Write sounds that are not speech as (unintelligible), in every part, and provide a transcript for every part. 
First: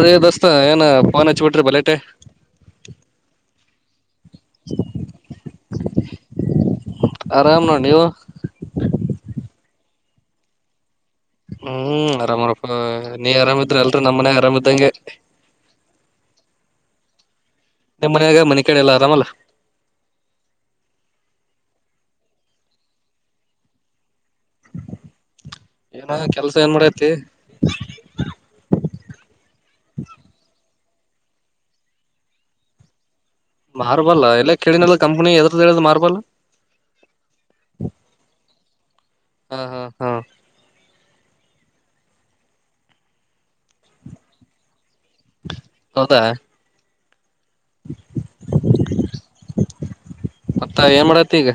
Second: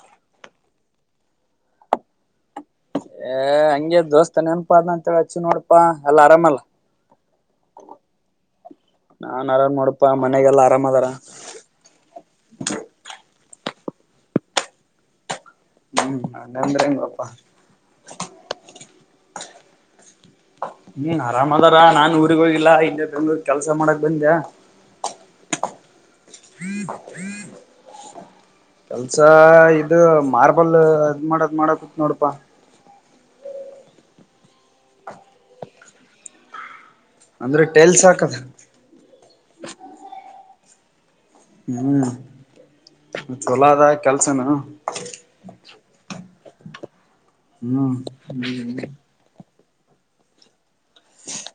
ಏನ್ರಿ ದೋಸ್ತ ಏನಾ ಫೋನ್ ಹಚ್ಚಿಬಿಟ್ರಿ ಬಲಟ್ಟೆ ನೆನಪಾದೆ ಅಂತ ಹಚ್ಚಿನಿನೋಡಪಾ ಆರಾಮಲ್ಲ ಆರಾಮ್ ನೋಡ್ ನೀವು ನಾನ್ ಆರಾಮ್ ನೋಡಪಾ ಮನೆಗೆಲ್ಲಾ ಆರಾಮ್ ಅದಾರ ಹ್ಮ್ ಆರಾಮಾರಪ್ಪನೀ ಆರಾಮಿದ್ರ ಎಲ್ಲರೂನಮ್ಮ ಮನೆಗೆ ಆರಾಮ್ದಂಗೆ ಹ್ಮ್ ಹಂಗಂದ್ರೆ ಹೆಂಗಪ್ಪಾ ನಿಮ್ಮ ಮನೆಯಾಗ ಮನೆ ಕಡೆ ಎಲ್ಲ ಆರಾಮಲ್ಲ ಹ್ಮ ಆರಾಮ್ ಅದಾರ ನಾನ್ ಊರಿಗ್ ಹೋಗಿಲ್ಲ ಹಿಂದೆ ಬೆಂಗಳೂರಿಗೆ ಕೆಲ್ಸ ಮಾಡಕ್ ಬಂದಿದ್ದೆ (inaudible) ಏನ ಕೆಲ್ಸ ಏನ್ ಮಾಡೈತಿ ಕೆಲ್ಸ ಇದು ಮಾರ್ಬಲ್ ಎಲ್ಲ ಅದ್ಮಾಡಕ್ ಮಾಡಕತ್ ನೋಡಪಾ ಮಾರ್ಬಲ್ ಎಲ್ಲ ಕೇಳಿನ ಕಂಪನಿ ಎದ್ರದ್ದ ಹೇಳು ಅದು ಮಾರ್ಬಲ್ ಅಂದ್ರೆ ಟೆಲ್ಸ್ ಹಾಕದು ಹಾ, ಹಾ, ಹಾ ಹ್ಮ್, ಚಲೋ ಅದ ಕೆಲ್ಸನು. - ಹೌದಾ, - ಹ್ಮ್, ಹ್ಮ ಮತ್ತ ಏನ್ ಮಾಡತಿ ಈಗ.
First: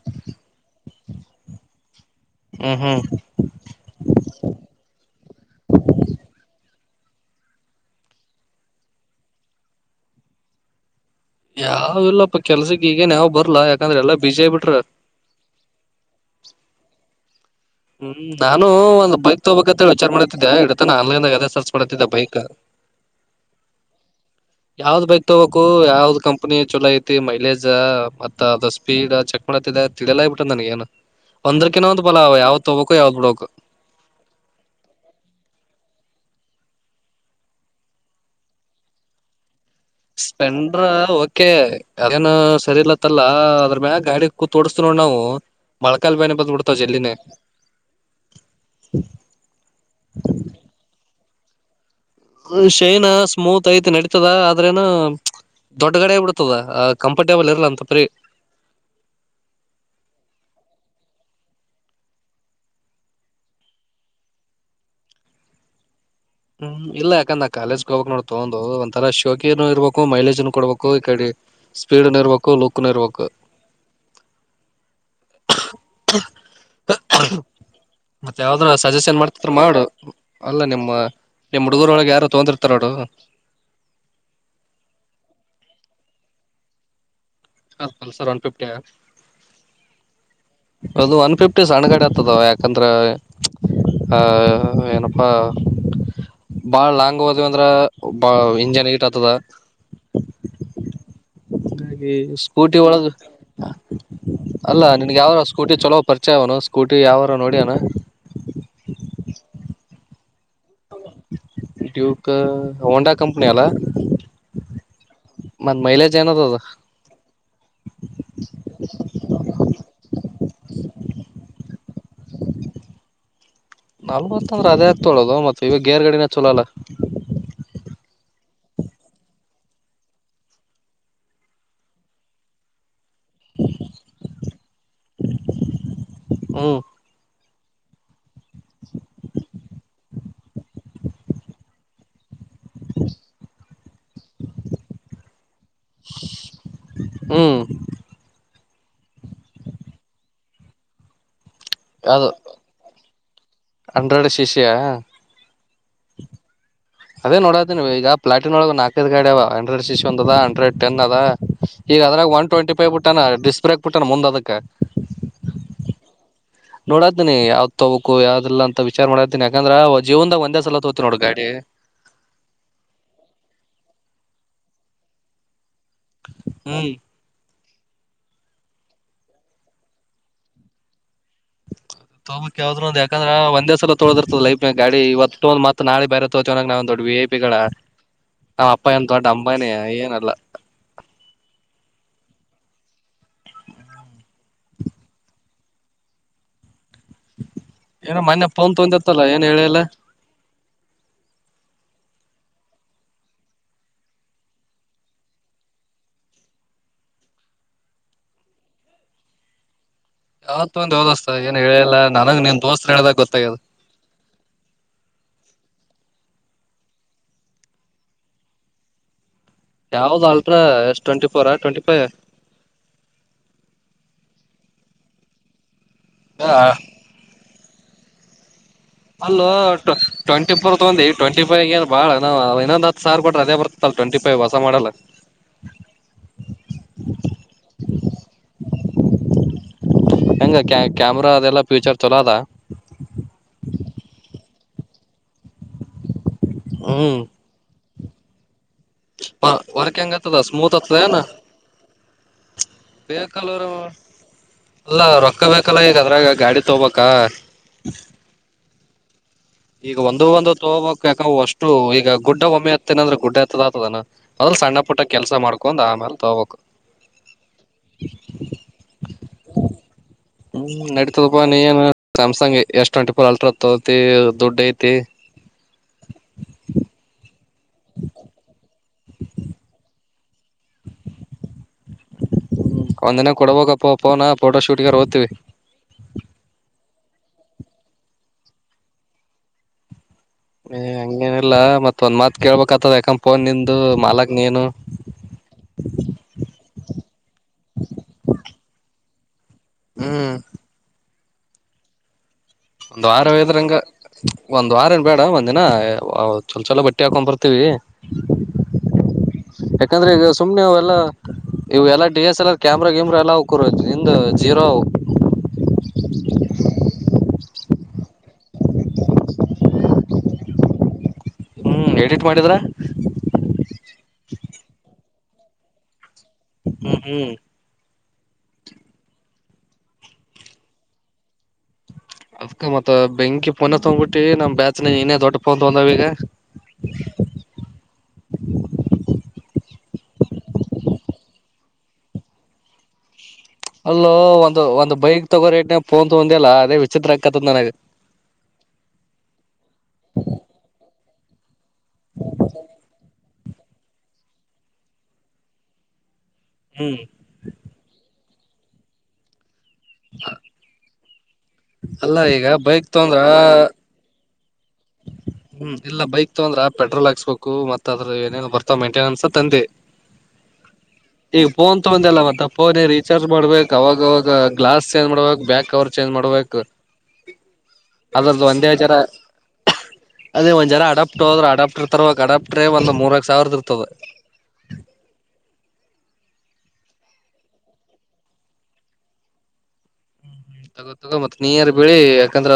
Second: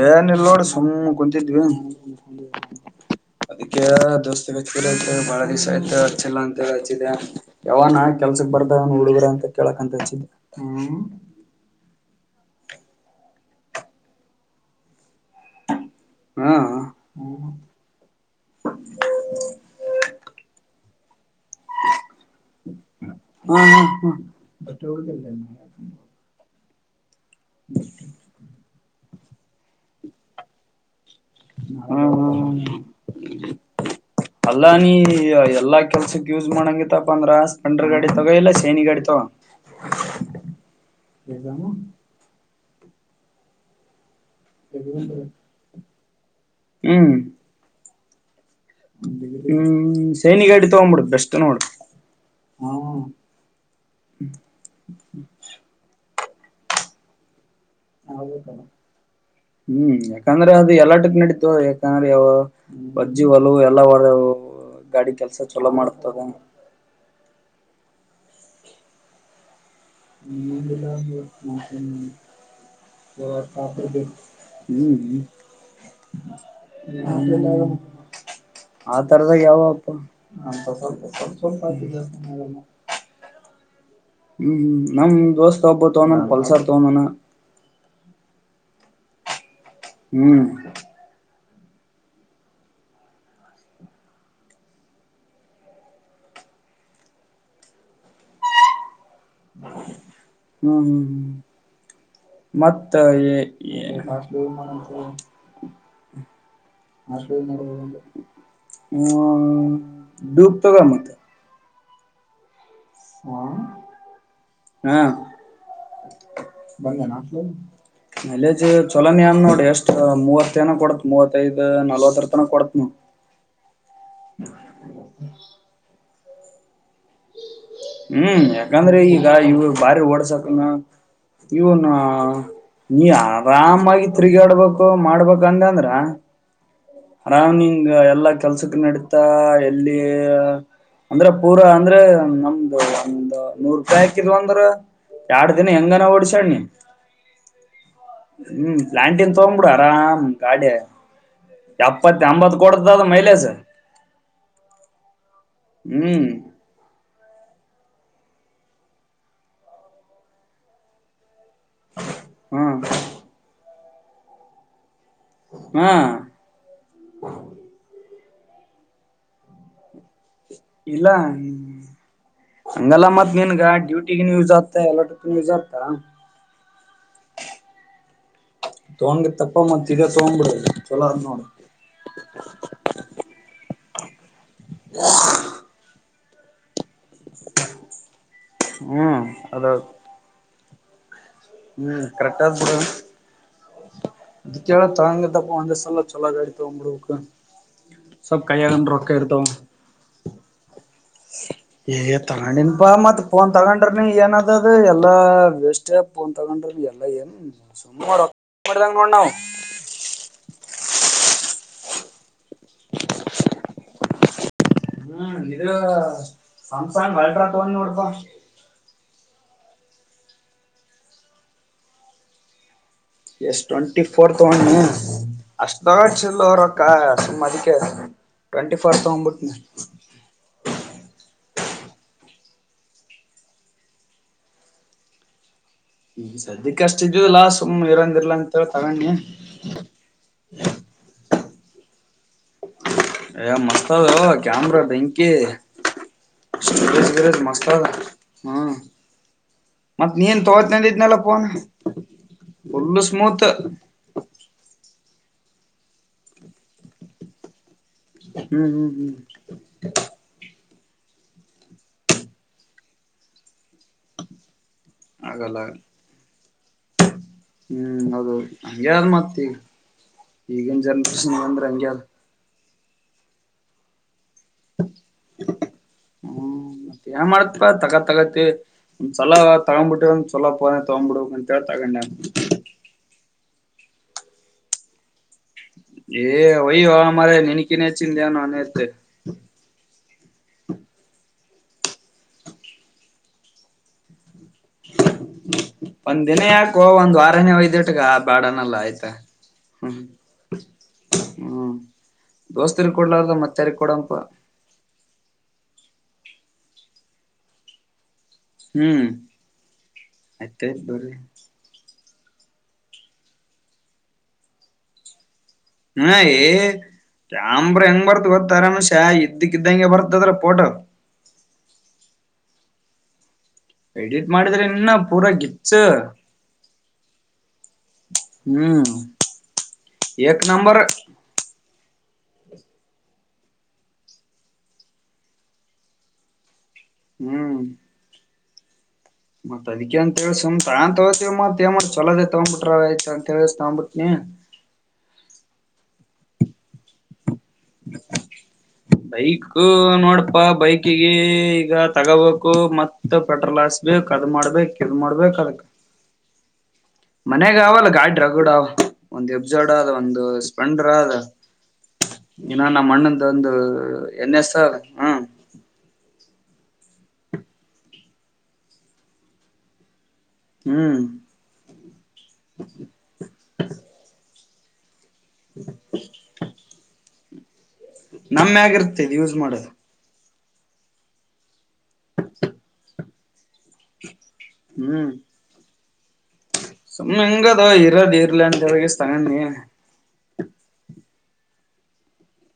ಎನಿಲ್ಲ ನೋಡ ಸುಮ ಕುಂತಿದ್ನಾ- ಹ್ಮ್ ಹ್ಮ್ ಅದಕ್ಕೆ ದೋಸ್ತಿ ಗ ಹಚ್ಚಿಲಂತ ಹೇಳ್ಬಹಳ ದಿವಸ ಆಯತ ಲಂತ ಯವ ನ ಕೆಲ್ಸಕ್ ಬರ್ತವೇನ್ ಹುಡುಗರ ಅಂತ ಕೇಳಕ್ ಹಚಿದ್ದೆ. ಹ್ಮ ಯಾವ ಇಲ್ಲಪ್ಪ ಕೆಲ್ಸಕ್ ಈಗನ್ಯಾವ್ ಬರ್ಲಾ ಯಾಕಂದ್ರೆ ಎಲ್ಲಾ ಬಿಜಿ ಮಾಡಿಬಿಟ್ರ. ಹಾ (inaudible) ಹ್ಮ್, ನಾನು ಒಂದ ಬೈಕ್ ತೋಬೇಕಕ್ಂತ ಹೇಳ ವಿಚಾರ ಮಾಡತಿದ್ದೆ. ಇಟತಾನ ಆನ್ಲೈನ್ದಾಗ ಅದ ಸಸ ಪಡತ ಭೈಕ (unintelligible) ಹಾ ಹಾ ಯಾವ್ದ್ ಬೈಕ್ ತೊಗಬೇಕ, ಯಾವ್ದ್ ಕಂಪನಿ ಚಲೋ ಐತಿ, ಮೈಲೇಜ ಮತ್ತ ಅದ ಸ್ಪೀಡ ಚಕ್ ಮಾಡತಿದೆ ತಿಳಲೇ ಹಾಗಿಬಿಟ್ಟೆದನನಗೇನ. ಹಾ ಹ್ಮ್ ಒಂದ್ರಕಿನ ಒಂದು ಬಲ ಅವ ಹ್ಮ್ ಯಾವತ್ ತೋಗಕು ಯಾವ್ದ್ ಬಿಡ್ಬೇಕು. ಅಲ್ಲಾ ನೀ ಎಲ್ಲಾ ಕೆಲ್ಸಕ್ ಯೂಸ್ ಮಾಡಂಗತ್ತಪ್ಪ ಅಂದ್ರ ಸ್ಪೆಂಡರ್ ಗಾಡಿ ತಗೋ ಇಲ್ಲಾ ಶೈನಿ ಗಾಡಿ ತಗೋ. ಸ್ಪೆಂಡ್ರ ಓಕೆ ಅದೇನು ಸರಿ ಇಲತ್ತಲ್ಲ ಅದ್ರ ಮ್ಯಾಗ ಗಾಡಿ ಕೂಂತ್ ಹೋಡಸ್ತಿವಿ ನೋಡು ನಾವು ಮಳಕಾಲ್ ಬೇನೆ ಬಂದ ಬಿಡ್ತಾವ ಜೆಲ್ಲ್ದಿನೇ. ಹ್ಮ, ಸೇನಿಗಾಡಿ ತಗೊಬಿಡು ಬೆಸ್ಟ್ ನೋಡು. ಶೈನಾ ಸ್ಮೂತ್ ಐತಿ ನಡಿತಿದಆದ್ರೇನು ದೊಡ್ಗಾಡಿ ಆಗಿಬಿಡತದ. ಕಂಫರ್ಟೇಬಲ್ ಇರ್ತದ. (inaudible) ಹ ಹ್ಮ್ ಯಾಕಂದ್ರೆ ಅದು ಎಲ್ಲಾಟಕ್ ನಡತ ಯಾಕಂದ್ರೆ ಒಜ್ಜಿ ಹೊಲವುಎಲ್ಲಾ ಒ ಗಾಡಿ ಕೆಲ್ಸ ಚಲೋ ಮಾಡ್ತದ. ಹ್ಮ್, ಇಲ್ಲ ಯಾಕಂದ್ರ ಕಾಲೇಜ್ಗೆ ಹೋಗ್ಕ್ ನೋಡ್ ತಗೊಂಡ್ ಒಂತರ ಶೋಕಿನು ಇರ್ಬಬೇಕು. ಮೈಲೇಜ್ ಏನಿಲ್ಲ ಕೊಡ್ಬೇಕು ಈ ಕಡೆ ಸ್ಪೀಡ್ ನು ಇರ್ಬೇಕು, ಲುಕ್ ಇರ್ಬೇಕು. ಹ್ಮ್ ಹ್ಮ್ (inaudible) ಹ (unintelligible) ಹ ಎಲ್ಲ (inaudible) ಆ ಸಜೆಷನ್ ತರದ ಮಾಡ್ತಿದ್ರ ಯಾವ ಮಾಡು ಅಪ್ಪಂತ ಅಲ್ಲ ನಿಮ್ಮ ಸ್ವಲ್ಪ, ಸ್ವಲ್ಪ, ನಿಮ್ ಹುಡುಗರೊಳಗೆ ಯಾರು ಸ್ವಲ್ಪ- ತೊಂದಿರ್ತಾರ ನೋಡು ಹ್ಮ್, ಹ್ಮ್ ನಮ್ ದೋಸ್ತ್ ಒಬ್ಬ ತಾನ್ ಪಲ್ಸರ್ ತೋಗೀದಾನ. ಹ ಸರ್ ಒನ್ ಫಿಫ್ಟಿ ಆ (inaudible) ಹ್ಮ್, ಸಣ್ಣಗಾಡಿ ಆತದೋ ಯಾಕಂದ್ರೆ ಏನಪ್ಪಾ ಬಾಳ್ ಲಾಂಗ್ ಹೋದ್ವಿ ಅಂದ್ರ ಬಾ ಇಂಜನ್ ಹೀಟ್ ಆತದ. ಹ್ಮ (inaudible) ಸ್ಕೂಟಿ ಒಳಗ, ಅಲ್ಲ ನಿನ್ಗೆ ಯಾವ ಸ್ಕೂಟಿ ಚಲೋ ಪರಿಚಯ ಅವನು ಸ್ಕೂಟಿ ಯಾವಾರ ನೋಡಿಯೇನ. ಹ್ಮ ೂಬತಗ ಮತ್ತ (unintelligible) ಡ್ಯೂಕ್ ಹೋಂಡಾ ಕಂಪನಿ ಅಲಾ. ಹಾ ಅದ ಬ (unintelligible) ಚಲ ನೀನ್ ನೋಡಿ ಎಷ್ಟ ಮೂವತ್ತ ಎನ ಕೊಡತ್ ದ, ಮೂವತ್ತೈದ್, ನಲ್ವತ್ತರ್ ತನ ಕೊಡತ್ - ನಲ್ವತ್ತ ಅಂದ್ರೆ ಅದೇ ಆಗ್ತೊಳೋದು ಮತ್ತೆ ಈವಾಗ ಗೇರ್ ಗಾಡಿನೆ ಚಲೋ ಅಲ್ಲ. ಹ್ಮ್, ಯಾಕಂದ್ರೆ ಈಗ ಇವ ಬಾರಿ ಓಡ್ಸಕನ ಇವನಾ (unintelligible) ನೀ ಆರಾಮಾಗಿ ತಿರುಗಾಡ್ಬೇಕು. ಮಾಡ್ಬೇಕ ಅಂತದ್ರ ಹ್ಮ್ ನಾವ ನಿಂಗ ಎಲ್ಲ ಕೆಲ್ಸಕ್ಕೆ ನಡತದ ಎಲ್ಲಿ ಅಂದ್ರಪೂರ ಅಂದ್ರೆ ನ ಒಂದ ನೂರ್ ರೂಪಾಯಿ ಹಾಕಿದ್ ಅಂದ್ರ ಎರಡ್ ದಿನ ಹೆಂಗನ ಓಡ್ಸನಿ. ಹ್ಮ (inaudible) ಹ್ಮ್, ಪ್ಲಾಂಟಿನ್ ತಗೋಗ್ಂಬಿಡ ಆರಾಮ ಗಾಡಿ ಎಪ್ಪತ್ತ ಯಾವ್ದು ಎಂಬತ್ ಕೊಡದದ ಮೈಲಸ ಹಂಡ್ರೆಡ್ ಶಿಶಿಯಾ ಹ್ಮ್ ಅದೇ ನೋಡದ ನೀವು ಈಗ ಪ್ಲಾಟಿನ್ಳ ನಾಕೈದು ಗಾಡವ ಅಂಡ್ರಡ್ ಸಿಿಸ್ ಒ ಅದ ಅಂಡ್ರ್ಡ್ ಟನ್ದ ಈಗ ಅದ್ರಾಗ ಒನ್ ಹ್ಮ ಟ್ವೆಂಟಿ ಫೈವ್ ಬಿುಟ್ಟಾನ ಡಿಸ್ಕ್ ಬ್ರೇಕ್ ಬಿುಟ್ಟಾನ ಮುಂದ್ ಅದಕ್ ಹ್ಮ ನೋಡಾ್ದಿನಿ ಯಾವ್ ತಗೋಬೇಕು ಯಾವ್ದಿಲ್ಲ ಅಂತ ವಿಚಾರ ಮಾಡತಿನನಿ ಯಾಕಂದ್ರ ಜೀವದಾಗ ಒಂದ ಇಲ್ಲ್ಮ (inaudible) ಹಂಗಲ್ಲ ಮತ್ ಮನ್ಗ ಡ್ಯೂಟಿಗ ನೀವುತ್ ಎಲ್ಲ ತು ಜಾಗತಾ ಹ್ಮ (inaudible) ತಗೊಂಡಗೆ ತಪ್ಪ ಮತ್ಗ ತಗೊಂಡ್ ಬಿಿಡ ಚಲೋ ಅದ ನೋಡಿ ತೋಕ್ ಯಾವ್ದ್ ಒಂದ ಯಾಕಂದ್ರೆ ಒಂದೇ ಸಲ ತೋದರ್ತದ ಲೈಫ್ ಗಾ ಇವತ್ತು ಒಂದುತ್ತ್ತ ನಳೆ ಬರೆೋ ಚ ಜನಾಗ ನ ದೊಡ್ಡ ವಿ ಪಿಗಳ ನಾವ್ ಅಪ್ಪಂತ ಹ್ಮ್ ದೊಡ್ಡ ಅಂಬಾನಿ ಅದು ಏನಲ್ಲ ಹ್ಮ್ ಕರೆಕ್ಾ ಬಡ ಇಕ್ಕೆಳ ತಾಂಗದಪ್ಪ ಅಂದ ಸಲ್ಲ ಚೊಲಾಗ ಅಿತ ಉಂಗ ಏನೋ ಮೊನ್ೆ ಪನ್ ತೊಂದಿತ್ತಲ್ಲ ಏನ್ ಹೇಳಿಯಲ್ಲ ಹಾ ಹಗ ತಗೊಂಡನ್ಪಾ ಮತ್ತ್ ಪೋನ್ ತಗೊಂಡ್ರ ನೀ ಏನ ಅದದ ಎಲ್ಲಾ ವೇಸ್ಟ್ ಪೋನ್ ತಗೊಂಡ್ರಿ ಲ್ಲ ಸಮ್ಮ ಮಾಡ ಮಾಡ ನೋಣವು ಯಾವತ್ತ ಒಂದು ಯಾವದಸ್ತ ಏನ್ ಹೇಳಿಯಲ್ಲ ನನಗೆ ನಿನ್ ದೋಸ್ತರು ಹೇಳಿದಾಗ ಗೊತ್ತಾಗ್ಯ ಹ್ಮ್ ಇದು ಸಂಸನ್ ವೈಡ್ರಾ ತೋ ಕೊಡಪ ಯಾವ್ದ ಆಲ್ಟ್ರಾ ಎಷ್ಟ ಟ್ವೆಂಟಿ ಫೋರ ಟ್ವೆಂಟಿ ಫೈವ ಎಷ್ಟ ಟ್ವೆಂಟಿ ಫೋರ್ತ್ ಒಣ ಅಷ್ಟ ಚಲ್ ಫೈವ್ ಅವರಕ್ಕ ಅಷ್ಟದ ಹಾ ಅಲ್ಲ ಟ್ವೆಂಟಿ ಪರ್ ತಗಂದಿ ಟ್ಟ ಟ್ಂಟಿ ೈವ ಏ ಬಾಳ ನಾವು ಇನ್ನೊಂದು ಹತ್ತು ಸರ್ ಬಿಟ್ರ ಅದೇ ಬರ್ತ್ತಲ್ಲ ಟ್ವೆಟಿ ಫೈವ ಹೊಸ ಮಾಡಲ್ಲ ಸದ್ಯಕ್ಕೆ ಹಗ ಹೆಂಗ ಕ್ಯಾಮ್ರಾ ಅದೆಲ್ಲ ಫ್ಯೂಚರ್ ಚಲೋ ಅದ ಯ ಮಸ್ತ ಕಾಮರ ತ ಸ್ಟ ಸವರೆ ಮಸ್ತ ಆ ಹಾ ಹ ವರ್ಕ್ ಹೆಂಗ್ ಆತದ ಸ್ಮೂತ್ ಆಗ್ತದನಾ ಫೋನ್ ಫುಲ್ ಸ್ಮೂತ್ ಬೇಕಲ್ಲರ ಅಲ್ಲ ಹಕಬೇಕಲ್ಲ ಈಗದ್ರ ಈಗ ಗಾಡಿ ತಗೋಬಬೇಕ ಹ್ಮ್ ಹ್ಮ್ ಹ್ಮ್ ಈಗ ಒಂದ ಒಂದು ತಗೋಬಬೇಕಕ್ ಯಾಕ ಅಷ್ಟು ಈಗ ಗುಡ್ಡ ಒಮ್ಮೆ ಹತ್ತೇನಂದ್ರೆ ಗುಡ್ಡತ್ತ ತದ ಅದ್ರ ಸಣ್ಣ ಪುಟ್ಟ ಕೆಲ್ಸ ಆಗಲ್ಲ ಆಗಲ್ಲ ಮಾಡ್ಕೊಂಡ್ ಆಮೇಲೆ ತಗಬೇಕು ಹ್ಮ್ ಅೌದು ಹಗೆ ಯಾರ ಮತೀವಿ ಹ್ಮ್ ನಡೀತದಪ್ಪಾ ನೀ್ಂಗ ಗೆ ಎಷ್ಟು ಒಂಟಿ ರ್ ಅಲ್ಟ ತತಿ ದುಡ್ಡು ಐತಿ ತಗ ತಗತ್ತ್ ಸಲ ತಗೊಂಡಂಬಿಟ್ಟು ಚಲೋಪೋನೆೆ ತಗ್ಂಬಿಡು ಅಂತ ಹೇಳಿ ತಗೊಂಡೆ ಹ್ಮ ಒಂದಿನ ಕೊಡಬಪ್ಪ ಪೋನಾ ಫೋಟೋ ಶೂಟ್ ಗಾರ ಹೋಗ್ತೀವಿ ಏ ಒಯ ಹ ಮರ ನನಕ್ಕೆನೇ ಚಿಂತಾನನೇತೆ ಲ್ಲ ಮತ್ತ ಒಂದ್ ಮಾತ್ ಕೇಳಳ್ಬೇಕಕ್ತದ ಯಾಕಂದಫೋನ್ ನಿಂದು ಮಾಲಕ್ ನೀನು ಒಂದ ದಿನ ಯಾಕು ಒಂದ್ ವಾರನೆೇ ಒಯ್ದಟ್ಗ ಬಾಡನೆಲ್ಲ ಆಯ್ತಾ ಹ್ಮ ಹ್ಮ ಒಂದ್ ವಾರ ಹದ್ರಂಗ ಒಂದ್ ವಾರ ಏನ್ ಬೇಡ ಒಂದಿನ ಚಲ ಚಛಲೋ ಬಟ್ಟಿ ಹಾಕೊಂಡ್ ಬರ್ತೀವಿ ಹ್ಮ್ ಯಾಕಂದ್ರೆ ಈಗ ಸುಮ್ನೆ ಆಯ್ತಾಯ್ತ್ ಎಲ್ಲಾ ಬರ್ರಿ ಇವು ಎಲ್ಲ T S L R camera ಗೇಮ್ರಾ ಎಲ್ಲ ಇ ಜೀರೋ ಹ ಅಂಬ್ರ ಹೆಂಗ್ ಬರ್ತ್ ಗೊತ್ತಾರನು ಶ್ಯ ಇದಕ್ಕ ಇದ್ದಂಗೆ ಬರ್ತದ್ರ ಪೋಟ ಹ್ಮ್ ಎಡಿಟ್ ಮಾಡಿದ್ರ ಎಡಿಟ್ ಮಾಡಿದ್ರೆ ಇನ್ನ ಪೂರಾ ಗಿಪ್ಸ ಹ್ಮ್ ಹ್ಮ್ ಹ್ಮ್ ಎ ನಂಬರ್ ಅದ್ಕ ಮತ್ತತ್ ಬೆಂಕಿ ಪೊನೆ ತೊಡ್ಬಿಟ್ಟಿ ನಮ್ ಬ್ಯಾಚ್ನ ಏನೇ ದೊಡ್ಡ ಪಂತಂದಾವ ಈಗ ಹ್ಮ್ ಹಾ ಮತ್ ಅದಕ ಅಂತೇಳಿ ಸುಮ್ನ್ ತಗೋತ ಮತ್ ಏ ಮಾಡ್ ಚಲೋದೇ ತಗೊ ಬಿಟ್ರ ಆಯ್ತ ಅಂತೇಳಿ ತಗೊಂಡ್ಬಿಟ್ನಿ ಅಲ್ಲೋ ಒಂದು ಒಂದು ಬೈಕ್ ತಗೋನೆನ್ ಒಂದ ಅಲ್ಲ ಅದೇ ವಿಚಿತ್ರ ಆಗ್ಕತದ ನನಗೆ ಬೈಕ್ ನೋಡಪಾ ಬೈಕಿಗೆ ಈಗ ತಗೋಬೇಕು ಮತ್ ಪೆಟ್ರೋಲ್ ಹಾಸ್ಬೇಕು ಕದ್ ಮಾಡ್ಬೇಕ ಕದ್ ಮಾಡ್ಬೇಕ ಅದಕ್ ಹ್ಮ್ ಮನ್ಗ ಅವಲ್ಲ ಗಾಡ ರಗೂಡ ಅವ ಒಂದ್ ಎಬ್ ಜೋಡ ಅದ ಒಂದು ಸ್ಪಂಡರ್ ಅದ ಅಲ್ಲ ಈಗ ಇನ್ನ ಬೈಕ್ ನಮ್ಮ ತೊಂದ್ರ ಅಣ್ಣಂದು ಒಂದು ಎನ್ ಎಸ್ ಅದ ಹ್ಮ ಹ್ಮ್ ಎಲ್ಲ ಬೈಕ್ ಇ ಅಂದ್ರ ಪೆಟ್ರೋಲ್ ಹಾಕ್ಸ್ಬೇಕು ಮತ್ ಅದ್ರ ಏನೇನು ಬರ್ತಾವ ಮಂಟೆನೆನ್ಸ್ ತಂದೆ ಹ್ಮ್ ಈಗ ಫೋನ್ ತೊಂದಲ್ಲ ಮತ್ತ ಫೋನ್ ರೀಚಾರ್ಜ್ ಮಾಡ್ಬೇಕಕ್ ಅವಾಗವಾಗ ಗ್ಲಾಸ್ ಚೇಂಜ್ ಮಾಡ್ಬೇಕು ಬ್ಯಾಕ್ ಅವ್ರ ಚೇಂಜ್ ಮಾಡ್ಬೇಕು ಅದ್ರದ್ದು ನಮ್ಮ ಒಂದೇ ಜರ ಆಗಿರ್ತ್ತೆ ಇದು ಯೂಸ್ ಮಾಡೋದು ಅದೇ ಒಂದ್ ಜ ಅಡಪ್ಟ್ದ್ರು ಅಡಾಪ್ಟರ್ ತರರುವಾಗ ಅಡಾಪ್ಟ್ರ ಒಂದ ಮೂರಕ್ ಸಾವಿರದ ಇ ಹ್ಮ್ ಮೆಹಂಗದ ಹೀರಡ ಹೀರ್ಲಂಡ ಜಗೆ ಸ್ಥ ನೀ ತಗೋ ಮತ್ ನೀರ್ ಬಿಳಿ ಯಾಕಂದ್ರ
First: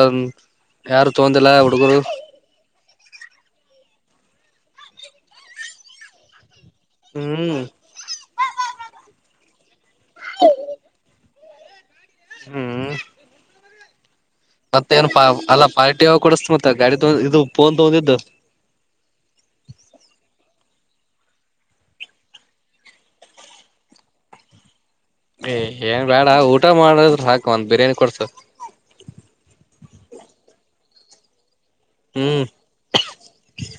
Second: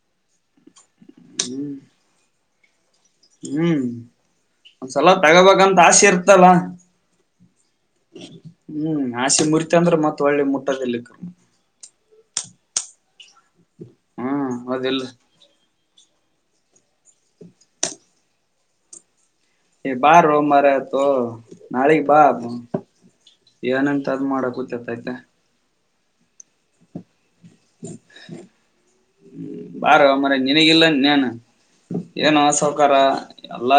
ಯಾರು ತಗೊಂಡಿಲ್ಲ ಹ್ಮ್ ಹುಡುಗರು ಹ್ಮ್ ಒಂದ್ಸಲ ತಗೋಬೇಕಂತ ಆಸೆ ಇರ್ತಲ್ಲ ಹ್ಮ್ ಹ್ಮ್ ಆಸೆ ಮುರಿತಿ ಅಂದ್ರೆ ಮತ್ತತ್ ಒಳ್ಳೆ ಮುಟ್ಟದಲಿಕ್ಕ ಹ್ಮ್ ಹ್ಮ್ ಮತ್ತ ಹೌದಿಲ್ಲ ಏನ್ ಪಾ ಅಲ್ಲ ಪಾರ್ಟಿ ಕುಡಸ್ತ ಮ ತ್ತ ಗಾಡಿ ತಗೊಂಡ ಇದು ಪಫೋನ್ ತಗೊಂಡಿದ್ದ ಬಾ ರೋ ಮಾರತ ನಾಳೆಗೆ ಬಾ ಏನಂತ ಅದ್ ಮಾಡ ಗೂತ್ತತ ಆಯ್ತಾ ಏ ಏನ್ ಬೇಡ ಊಟ ಮಾಡದ್ರ ಹಾಕ್ ಬಾರ ಅಮರ ನಿನಗಿಲ್ಲ ನನ್ ಏನು ಹ್ಮ್ ಸೌಕಾರ ಎಲ್ಲಾ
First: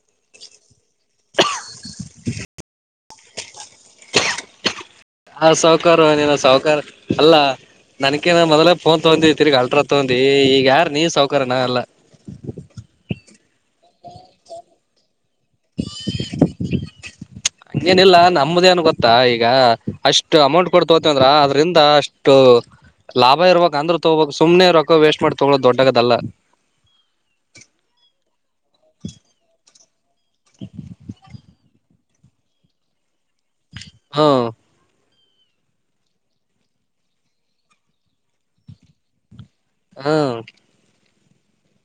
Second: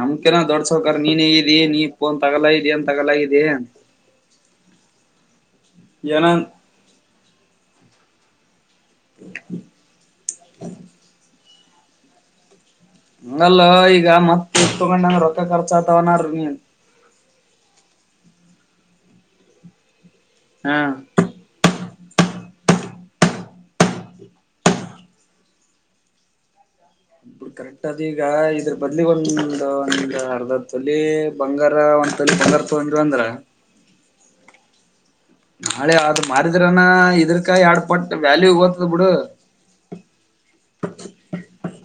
ನಮ ನ ದೊಡ್ಸೋಕ ನೀನ್ ಹೇಗರಿ ನೀಫನ್ ತಗೋಲ ಏನ್ ತಗೋಲಾಗಿದೆ ಹ ಸಾಹಕಾರು ನೀನು ಸಾಹಕಾರ ಅಲ್ಲಾ ನನಕೇನ ಮೊದಲ ಫೋನ್ ತಗೊಂಡಿ ತಿರ್ಗಿ ಅಲ್ರ ತಗೊಂಡಿ ಈಗ ಯಾರ ನೀವ ಸೌಕಾರರ್ಯನಾ ಎಲ್ಲ ಹಂಗಲ್ಲ ಈಗ ಮತ್ತ ತಗೊಂಡಂದ್ರೆ ರೊಕ್ಕ ಖರ್ಚ ಆತವ ನ್ರೀ ನೀನ್ ಹಂಗೇನಿಲ್ಲ ನಮಮ್ಮದೇ ಏನ್ ಗೊತ್ತಾ ಈಗ ಅಷ್ಟ ಅಷ್ಟು ಅಮೌಂಟ್ ಹಾ ಕೊಡ್ತೋತ ಅಂದ್ರ ಅದ್ರಿಂದ ಅಷ್ಟು ಲಾಭ ಇರ್ಬೇಕಕ್ ಅಂದ್ರೂ ತೊಗೋಬಬೇಕಕ್ ಸುಮನೆ ಇರೊಕ್ಕ ವೇಸ್ಟ್ ಮಾಡಿ ತಗೊ ದೊಡ್ಡಗದಲ್ಲಾ ಇ ಬಿ ಕರೆಕ್ಟ್ ಅದ ಈಗ ಇದ್ರ ಬದ್ಲಿ ಒಂದ ಅರ್ಧ ತೊಲಿ ಬಂಗಾರ ಒಂದ್ ತೊಲಿ ಬಂಗಾರ ತೊಗಂದ್ರು ಅಂದ್ರ ಹಾ ನಾಳೆ ಆದ್ ಮಾರಿದ್ರನ ಇದ್ರಕ ಎರಡ್ ಪಟ್ಟ ವ್ಯಾಲ್ಯೂ ಓತದ ಬಿಡು ಹಾ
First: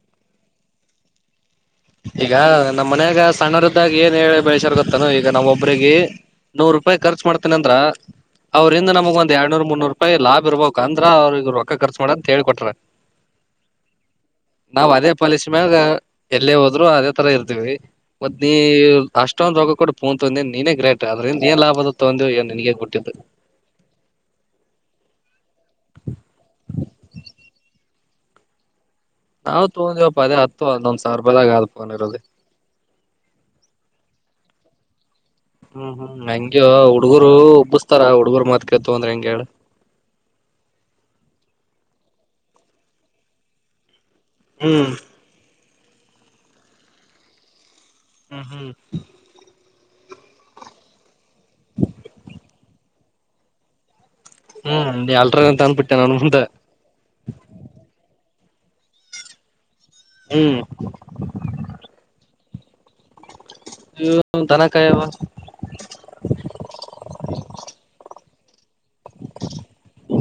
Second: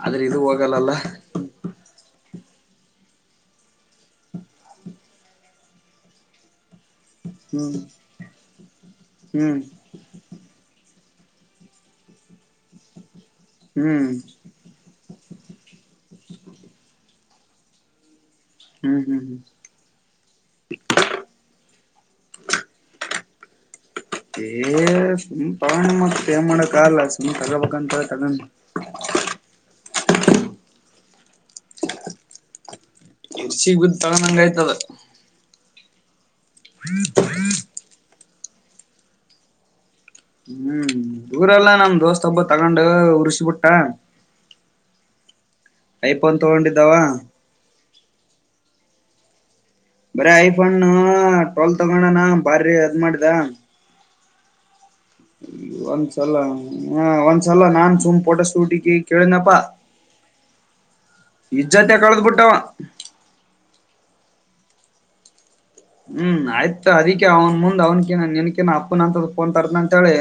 ಆದ್ರೆ ಇದು ಹೋಗಲ್ಲಲ್ಲ ಈಗ ನಮ್ಮ್ ಮನ್ಯಾಗ ಸಣ್ಣರದ್ದಾಗಿ ಏನ್ ಹೇಳ ಬೆಳಸ್ಯಾರ ಗೊತ್ತಾನ ಈಗ ನಾವ ಒಬ್ರಿಗೆ ನೂರು ರೂಪಾಯಿ ಖರ್ಚ ಮಾಡತನ ಅಂದ್ರ ಹ್ಮ್ ಅವ್ರಂದ ನಮ್ಗೆ ಒಂದ ಹ್ಮ್ ಎರಡ್ನೂರು ಮುನ್ನೂ ರೂಪಾಯಿ ಲಾಭ ಇರ್ಬೇಕು ಅಂದ ಅವ್ರಗರು ರೊ ಖರ್ಚು ಮಾಡ ಅಂತ ಹೇಳಿಕೊಟ್ರಾರೆ ಹ್ಮ್ ಪಾಲಕ್ಷಮಾಗ ಅಲ್ಲೇ ಹೋದ್ರು ಅದೇ ತರ ಇರ್ತವಿ ಮತ್ತ ನೀ ಹ್ಮ್ ಹ್ಮ್ ಹ್ಮ್ ಅಷ್ಟೊಂದಂದು ರೋಗ ಕೂಡ ಪೂನ್ ತಂದ ನೀನೇ ಗ್ರೇಟ್ ಆದ್ರಿಂದ ನೀನ್ ಲಾಭದ ತಂದೆ ನನ್ಗೆ ಗಟ್ಟಿದ್ದು ಏ ಸುಮ್ ಪವಾಣಿ ಮ ಏ ಮಾಡಕ್ ಆಗಲ್ಲ ಸುಮ್ಮ್ ತಗೋಬೇಕಂತ ತಗೊಂಡು ನಾವು ತೊಗೊಂಡಿವವಪ್ಪ ಅದೇ ಹತ್ತು ಒಂದೊಂದ್ ಸಾವಿ ರೂಪಾಯದಾಗ ಆದ್ ಫೋನ್ ಇರೋದೆ ಸಿಗ್ಬ ತಗೊಂಡಂಗ ಆಯ್ತದ ಹ್ಮ್ ಹ್ಮ್ ಹೆಂಗಗೆ ಹುಡುಗರು ಉಬ್ಬಸ್ತಾರ ಹುಡ್ಗರು ಮಾತ್ಕೇತ ಅಂದ್ರ ಹೆಂಗಗೆ ಹೇಳ ಹ್ಮ್ ಊರೆಲ್ಲಾ ನಮ್ ದೋಸ್ತ ಹಬ್ಬ ತಗೊಂಡ ಹುರುಷಿಬುಟ್ಟ ಹ್ಮ್ ಐಫೋನ್ ತಗೊಂಡಿದ್ದಾವ ಹ್ಮ್ ಹ್ಮ್ ಬರ ಐಫೋನ್ ಟ್ಲ್ ತಗೋೊಂಡನಾ ಬಾರಿ ಅದ್ ಮಾಡಿದ ಹ್ಮ್ ನೀ ಅಲ್ಟ್ರ ಅಂತ ಅಂದ್ಬಿಟ್ಟೆ ನನ್ ಒಂದ್ಸಲ ಮುಂದ ಹ ಒಂದ್ಸಲ ನಾನ್ ಸುಮ್ ಪೋಟ ಸೂಟಿಗೆ ಕೇಳನಪ್ಪಾ ಹ್ಮ್ ಇಜ್ಜತ ಕಳದು ಪುಟ್ಟಾವ ಧನಕಾಯವಾ ಹ್ಮ್ ಆಯ್ತ ನ್ ಅಂತ ೋನ್ ತರ್ ಅಂತ ಹೇಳಿ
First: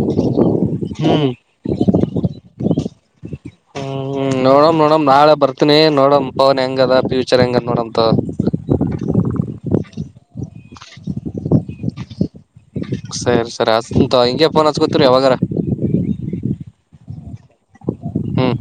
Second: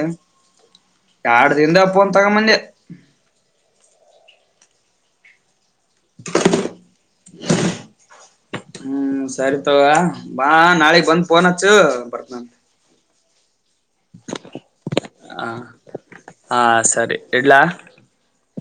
ಹ್ಮ್ ಯಡು ತಿಂದ ಅಪ್ಪಂತಂಗ ಮಂದೆ ನೋಡ ನೋಡಣ ನಾಳೆ ಬತ ಇನ ನೋಡಂ ಪವನ್ ಹೆಂಗ ಅದ ಫ್ಯೂಚರ್ ಹೆಂಗದ ನೋಡಂತ ಹ್ಮ್ ಸರಿ ತಗೋ ಬಾ ನಾಳಗ್ ಬಂದ್ ಪೋನ್ ಹಚ್ಚು ಬರ್ತನನ್ ಸರಿ ಸರಿ ಅಂತ ಹಿಂಗೆ ಪೋನ್ ಹಚ್ಕೊತ್ರಿೀ ಯಾವಾಗಾರ ಹ ಹಾ ಸರಿ ಇಡ್ಲಾ ಹ್ಮ್